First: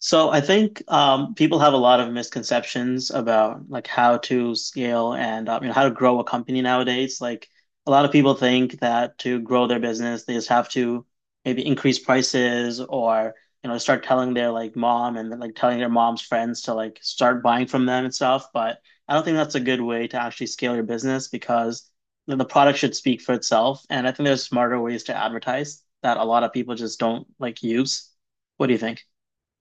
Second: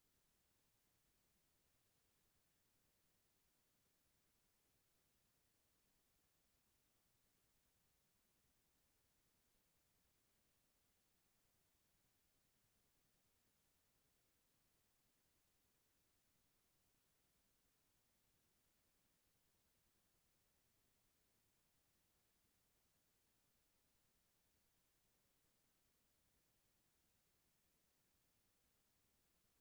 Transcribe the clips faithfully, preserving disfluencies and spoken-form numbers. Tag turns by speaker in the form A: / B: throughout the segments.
A: So I think um, people have a lot of misconceptions about like how to scale and uh, you know how to grow a company nowadays. Like a lot of people think that to grow their business, they just have to maybe increase prices or you know start telling their like mom and like telling their mom's friends to like start buying from them and stuff. But I don't think that's a good way to actually scale your business because the the product should speak for itself. And I think there's smarter ways to advertise that a lot of people just don't like use. What do you think?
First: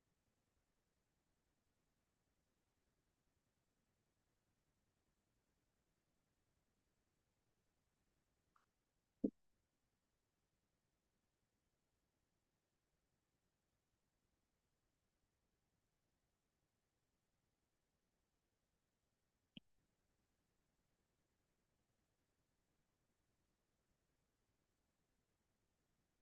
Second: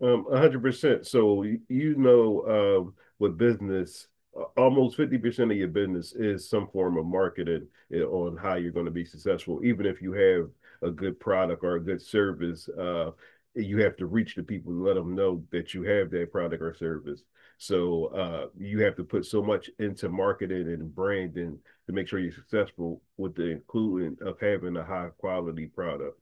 B: Um, one hundred percent. So you, you know, um, with business, a- almost fifty percent of your business is some form of marketing eh, on how you're going to be successful. Even if you have a good product or a good service, uh, you have to reach the people and let them know that you have that product or service. So uh, you have to put so much into marketing and branding to make sure you're successful with the including of having a high quality product.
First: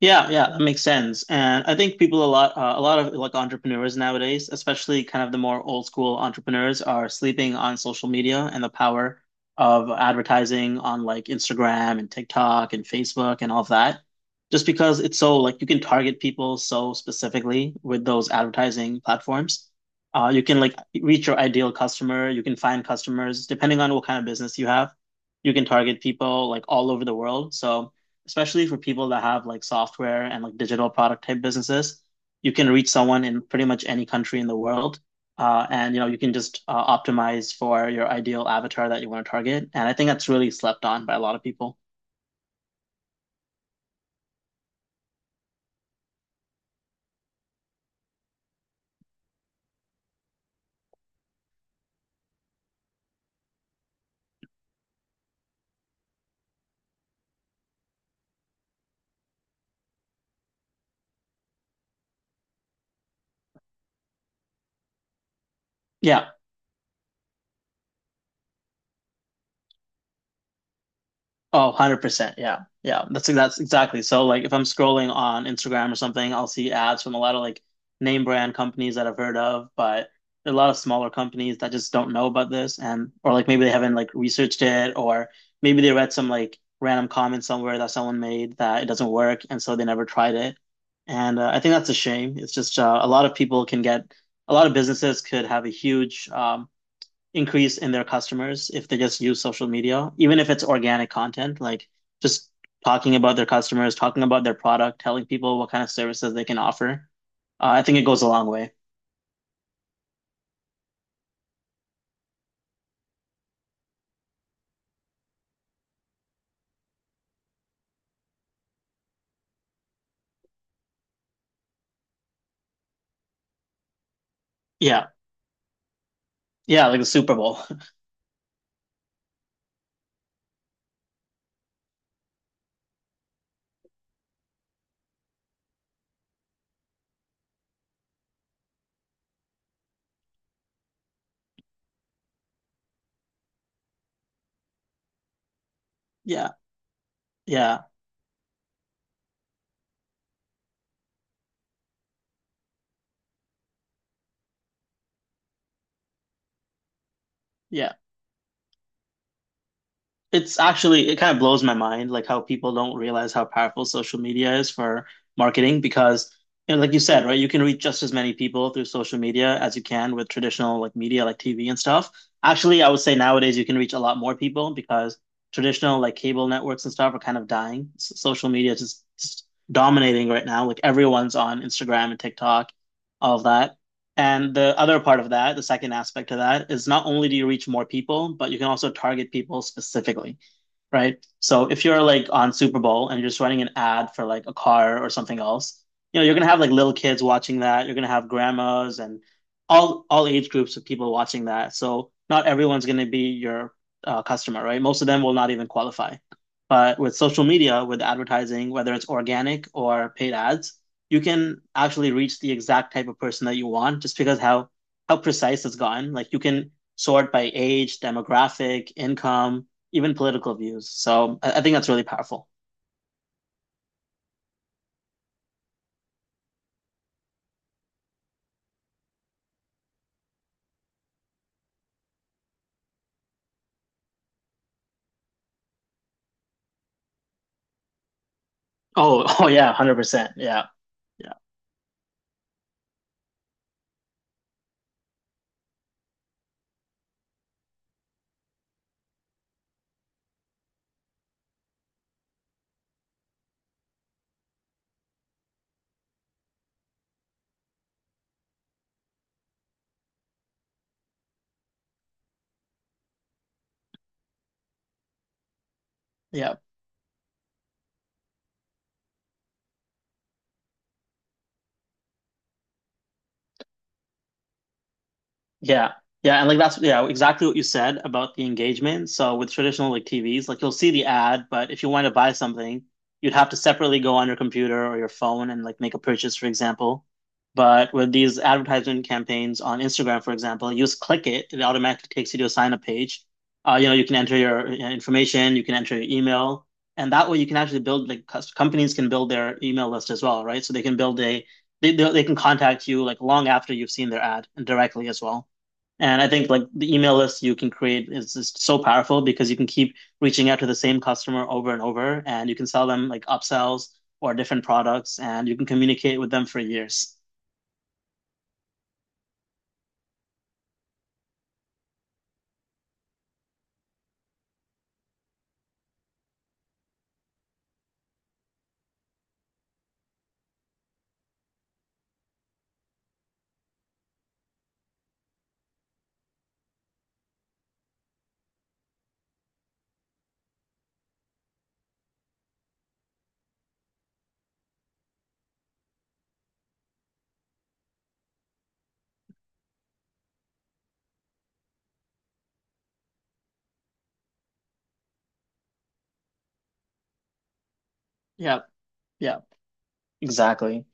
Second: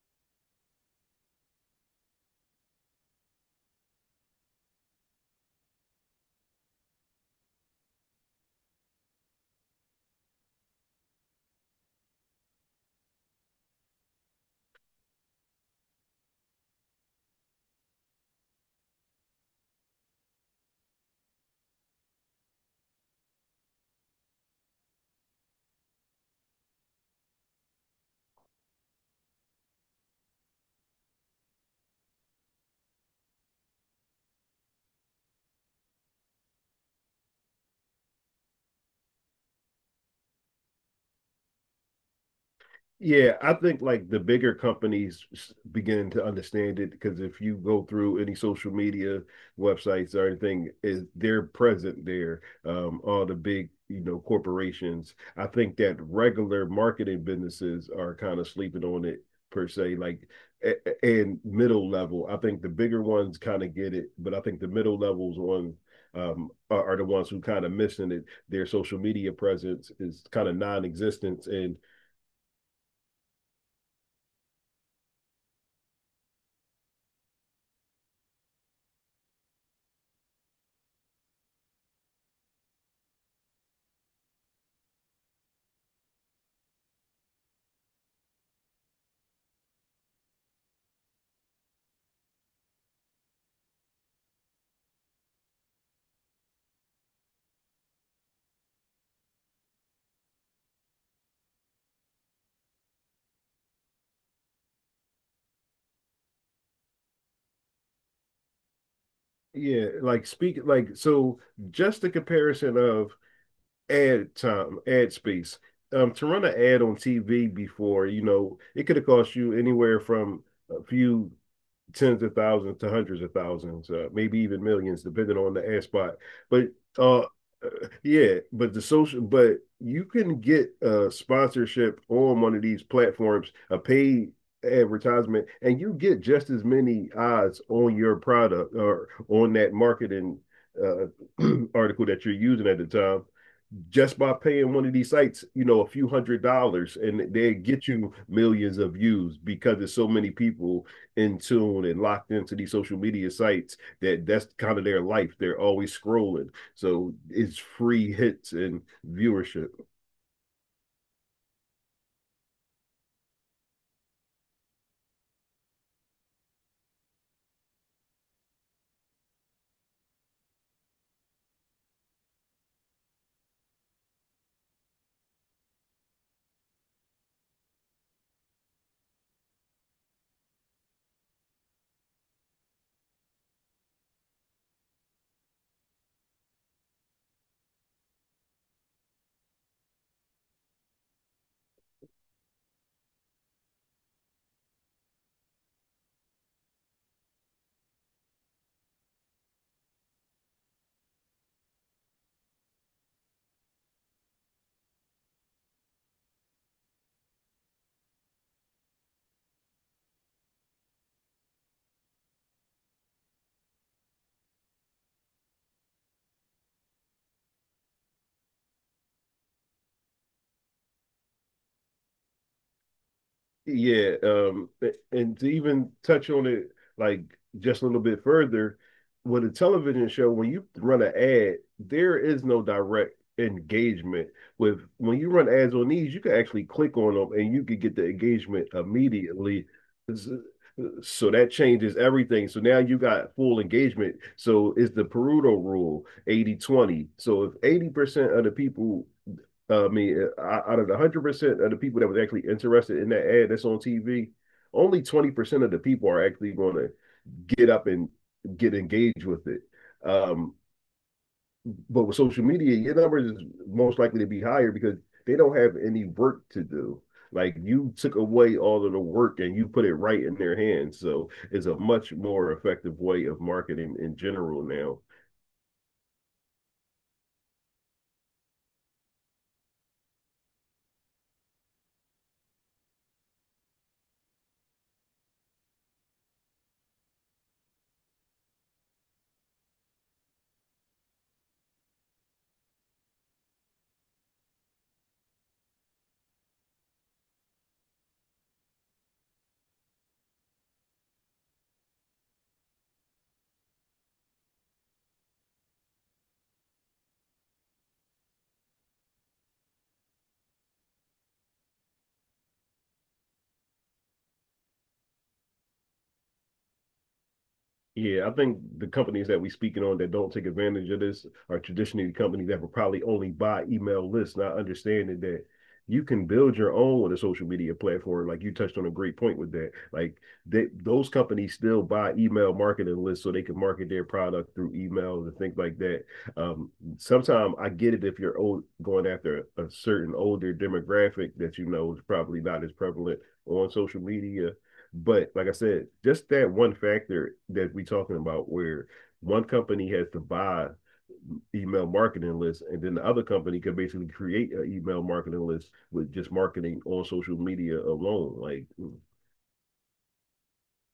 A: Yeah, yeah, that makes sense. And I think people a lot, uh, a lot of like entrepreneurs nowadays, especially kind of the more old school entrepreneurs, are sleeping on social media and the power of advertising on like Instagram and TikTok and Facebook and all of that. Just because it's so like you can target people so specifically with those advertising platforms. Uh, you can like reach your ideal customer. You can find customers depending on what kind of business you have. You can target people like all over the world. So especially for people that have like software and like digital product type businesses, you can reach someone in pretty much any country in the world. Uh, and you know you can just uh, optimize for your ideal avatar that you want to target, and I think that's really slept on by a lot of people.
B: Yeah, I think like the bigger companies s- begin to understand it, because if you go through any social media websites or anything, is they're present there. Um, all the big, you know, corporations. I think that regular marketing businesses are kind of sleeping on it per se, like a- a- and middle level. I think the bigger ones kind of get it, but I think the middle levels on
A: Yeah.
B: um are, are the ones who kind of missing it. Their social media presence is kind of non-existent.
A: Oh,
B: And
A: one hundred percent. Yeah. Yeah. That's that's exactly. So like if I'm scrolling on Instagram or something, I'll see ads from a lot of like name brand companies that I've heard of, but there are a lot of smaller companies that just don't know about this and or like maybe they haven't like researched it or maybe they read some like random comment somewhere that someone made that it doesn't work and so they never tried it. And uh, I think that's a shame. It's just uh, a lot of people can get, a lot of businesses could have a huge um increase in their customers if they just use social media, even if it's organic content, like just talking about their customers, talking about their product, telling people what kind of services they can offer. Uh, I think it goes a long way.
B: yeah, like speak like so just the comparison of ad time, ad space. Um, to run an ad on T V before, you know, it could have cost you anywhere from a few tens of thousands to hundreds of thousands, uh, maybe even millions,
A: Yeah.
B: depending on the ad spot. But
A: Yeah. Like the
B: uh,
A: Super Bowl.
B: yeah, but the social, but you can get a sponsorship on one of these platforms, a paid advertisement, and you get just as many odds on your product or on that marketing uh, article that you're using at the time, just by paying one of these sites, you know, a few hundred
A: Yeah.
B: dollars, and they
A: Yeah.
B: get you millions of views, because there's so many people in tune and locked into these social media sites that that's kind of their life. They're always scrolling, so it's
A: Yeah.
B: free hits and viewership.
A: It's actually, it kind of blows my mind, like how people don't realize how powerful social media is for marketing because, you know, like you said, right, you can reach just as many people through social media as you can with traditional like media, like T V and stuff. Actually, I would say nowadays you can reach a lot more people because traditional like cable networks and stuff are kind of dying. S Social media is just, just dominating right now. Like everyone's on Instagram and TikTok, all of that. And the other part of that, the second aspect of that, is not only do you reach more people, but you can also target people specifically, right? So if you're like on Super Bowl and you're just running an ad for like a car or something else, you know, you're gonna have like little kids watching that. You're gonna have grandmas and all all age groups of people watching that. So not everyone's gonna be your uh, customer, right? Most of them will not even qualify. But with social media, with advertising, whether it's organic or paid ads, you can actually reach the exact type of person that you want just because how how precise it's gotten. Like you can sort by age, demographic, income, even political views. So I, I think that's really powerful.
B: Yeah, um, and to even touch on it, like, just a little bit further, with a television show, when you run an ad, there is no direct engagement. With when you run ads on these, you can actually click on them and you can get the engagement
A: Oh, oh yeah,
B: immediately.
A: one hundred percent. Yeah.
B: So
A: Yeah.
B: that changes everything. So now you got full engagement. So it's the Pareto rule, eighty twenty. So if eighty percent of the people uh, I mean, uh, out of the one hundred percent of the people that was actually interested in that ad that's on T V, only twenty percent of the people are actually going to get up and get engaged with it. Um, but with social media, your numbers is most likely to be higher, because they don't have any work
A: Yeah.
B: to do. Like, you took away all of the work and you put it right in their hands. So it's a much more effective way of marketing in general now.
A: Yeah. Yeah. And like that's yeah, exactly what you said about the engagement. So with traditional like T Vs, like you'll see the ad, but if you want to buy something, you'd have to separately go on your computer or your phone and like make a purchase, for example. But with these advertisement campaigns on Instagram, for example, you just click it, it automatically takes you to a sign up page. Uh, you know, you can enter your uh, information, you can enter your email, and that way you can actually build like cus- companies can build their email list as well, right? So they can build a they they they can contact you like long after you've seen their ad and directly as well. And I think like the email list you can create is just so powerful because you can keep reaching out to the same customer over and over, and you can sell them like upsells or different products, and you can communicate with them for years.
B: Yeah, I think the companies that we're speaking on that don't take advantage of this are traditionally the companies that will probably only buy email lists, not understanding that you can build your own with a social media platform. Like you touched on a great point with that. Like they, those companies still buy email marketing lists so they can market their product through email and things like that. Um, Sometimes I get it if you're old, going after a certain older demographic that you know is probably not as prevalent on social media, but like I said, just that one factor that we are talking about, where one company has to buy email marketing list, and then the other company could basically create an email marketing list with just marketing on social media alone.
A: Yeah,
B: Like,
A: yeah, exactly.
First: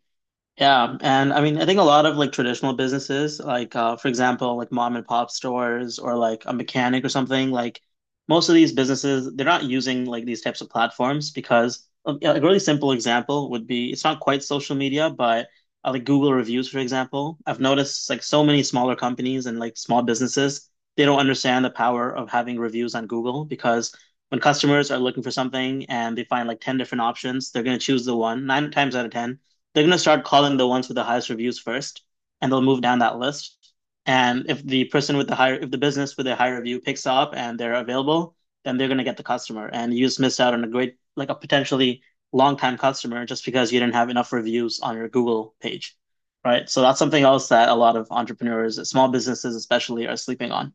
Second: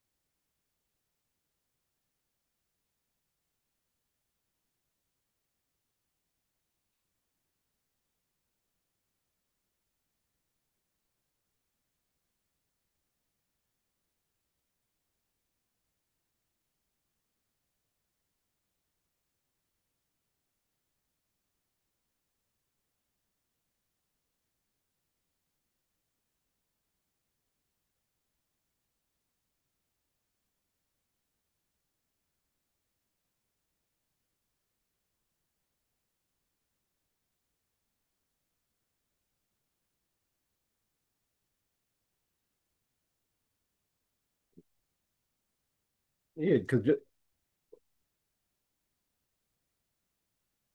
A: Yeah, and I mean, I think a lot of like traditional businesses, like uh, for example, like mom and pop stores or like a mechanic or something, like most of these businesses, they're not using like these types of platforms because uh, yeah, a really simple example would be it's not quite social media, but uh, like Google reviews, for example. I've noticed like so many smaller companies and like small businesses, they don't understand the power of having reviews on Google because when customers are looking for something and they find like ten different options, they're going to choose the one, nine times out of ten, they're going to start calling the ones with the highest reviews first, and they'll move down that list. And if the person with the higher, if the business with a higher review picks up and they're available, then they're going to get the customer. And you just missed out on a great, like a potentially long time customer just because you didn't have enough reviews on your Google page.
B: yeah,
A: Right. So
B: because
A: that's something else that a lot of entrepreneurs, small businesses especially, are sleeping on.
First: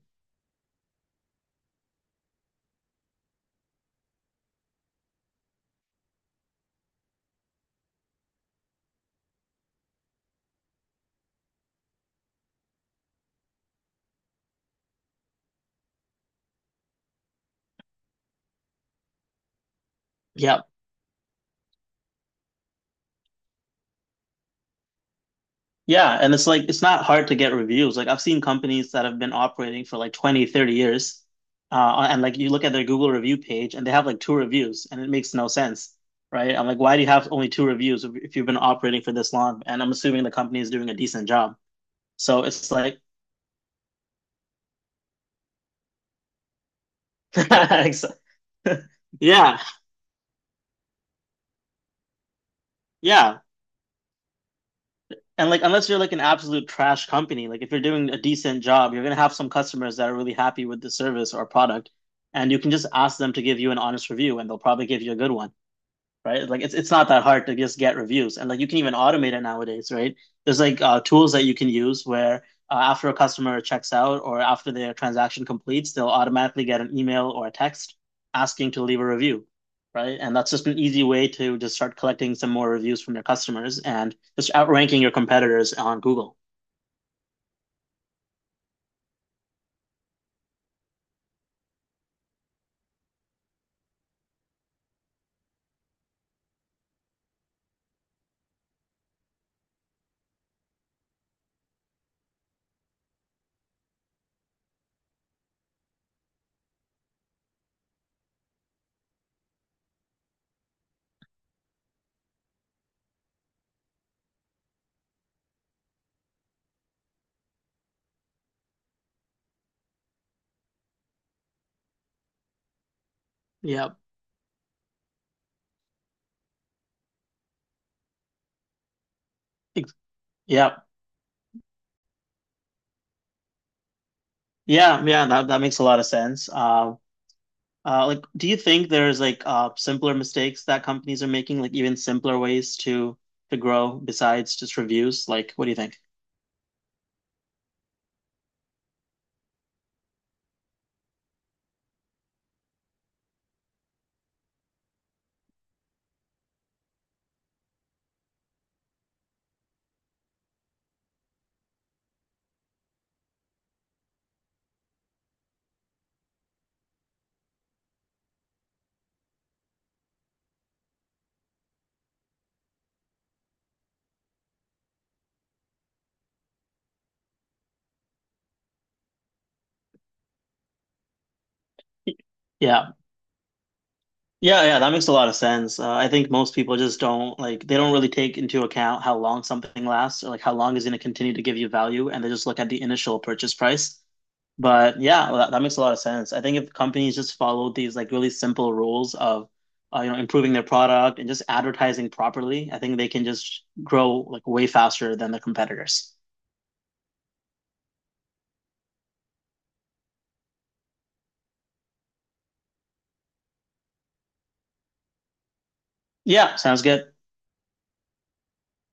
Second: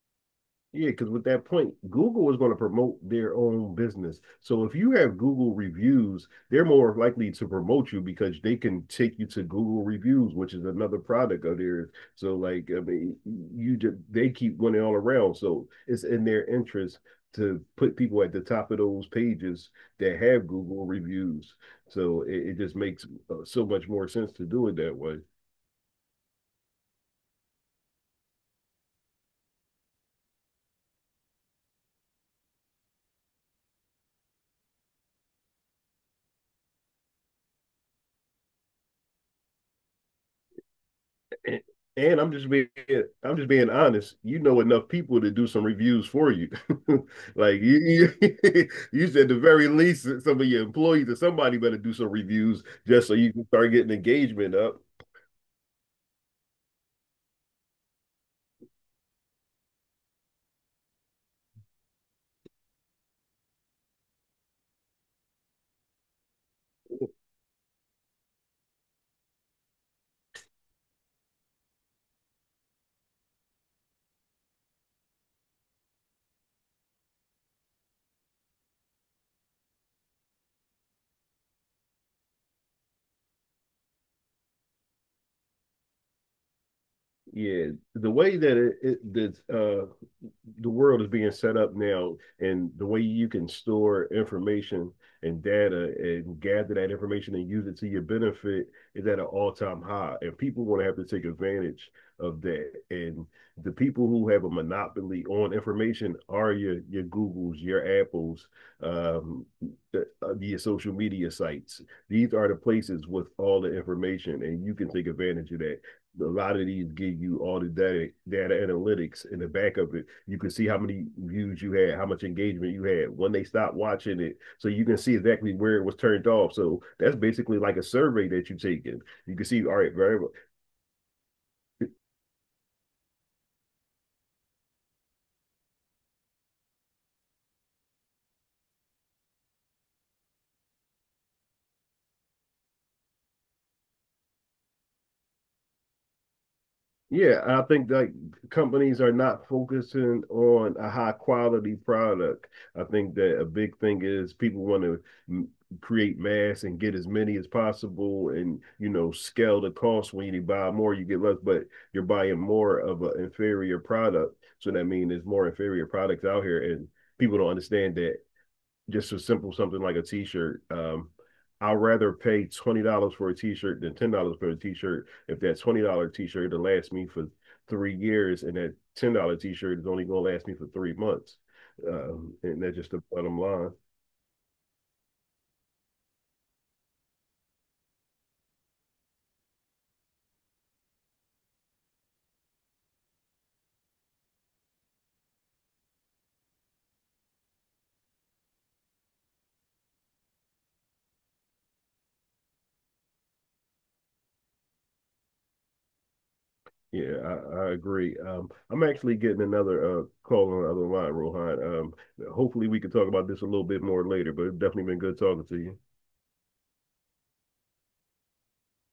B: yeah, because with that point, Google is going to promote their own business. So if you have Google reviews, they're more likely to promote you, because they can take you to Google reviews, which is another product of theirs. So like, I mean, you just, they keep winning all around. So it's in their interest to put people at the top of those pages that have
A: Yeah.
B: Google reviews. So it, it just makes uh, so much more sense to do it that way.
A: Yeah, and it's like it's not hard to get reviews. Like I've seen companies that have been operating for like twenty, thirty years, uh, and like you look at their Google review page and they have like two reviews and it makes no sense, right? I'm like, why do you have only two reviews if, if you've been operating for this long? And I'm assuming the company is doing a decent job.
B: and, and I'm
A: So
B: just being,
A: it's like,
B: I'm just being honest. You know enough people to do some reviews for you. Like
A: ex-
B: you, you, you said, the
A: yeah,
B: very least, some of your employees or somebody better do some reviews, just so you
A: yeah.
B: can start getting engagement up.
A: And like unless you're like an absolute trash company, like if you're doing a decent job, you're gonna have some customers that are really happy with the service or product, and you can just ask them to give you an honest review and they'll probably give you a good one. Right? Like it's it's not that hard to just get reviews, and like you can even automate it nowadays, right? There's like uh, tools that you can use where uh, after a customer checks out or after their transaction completes, they'll automatically get an email or a text asking to leave a review, right? And that's just an easy way to just start collecting some more reviews from your customers and just outranking your competitors on Google.
B: Yeah, the way that it, it that uh, the world is being set up now and the way you can store information and data and gather that information and use it to your benefit is at an all-time high, and people want to have to take advantage of that. And the people who have a monopoly on information are your your googles, your apples, um the, uh, your social media sites, these are the places with all the information, and you can take advantage of that. A lot of these give you all the data, data analytics in the back of it. You can see how many views you had, how much engagement you had, when they stopped
A: Yeah,
B: watching it. So you can see exactly where it was turned off. So that's basically like a survey that you're taking. You can see, all right, very well.
A: yeah, yeah, yeah. That that makes a lot of sense. Um, Uh, like, do you think there's like uh, simpler mistakes that companies are making, like even simpler ways to to grow besides just reviews? Like, what do you think?
B: Yeah, I think like companies are not focusing on a high quality product. I think that a big thing is people want to m- create mass and get as many as possible, and, you know, scale the cost. When you buy more, you get less, but you're buying more of an inferior product. So that means there's more inferior products out here, and people don't understand that. Just a simple something like a t-shirt. Um, I'd rather pay twenty dollars for a t-shirt than ten dollars for a t-shirt, if that twenty dollar t-shirt will last me for three years, and that ten dollar t-shirt is only going to last me for three months. um, and that's
A: Yeah.
B: just the bottom line.
A: Yeah, yeah, that makes a lot of sense. Uh, I think most people just don't like they don't really take into account how long something lasts or like how long is going to continue to give you value, and they just look at the initial purchase price. But yeah, well, that, that makes a lot of sense. I think if companies just followed these like really simple rules of uh, you know improving their product and just advertising properly, I think they can just grow like way faster than their competitors.
B: Yeah, I, I agree. Um, I'm actually getting another uh, call on the other line, Rohan. Um, hopefully we can talk about this a little bit more later. But it's definitely been good talking to you.
A: Yeah, sounds good.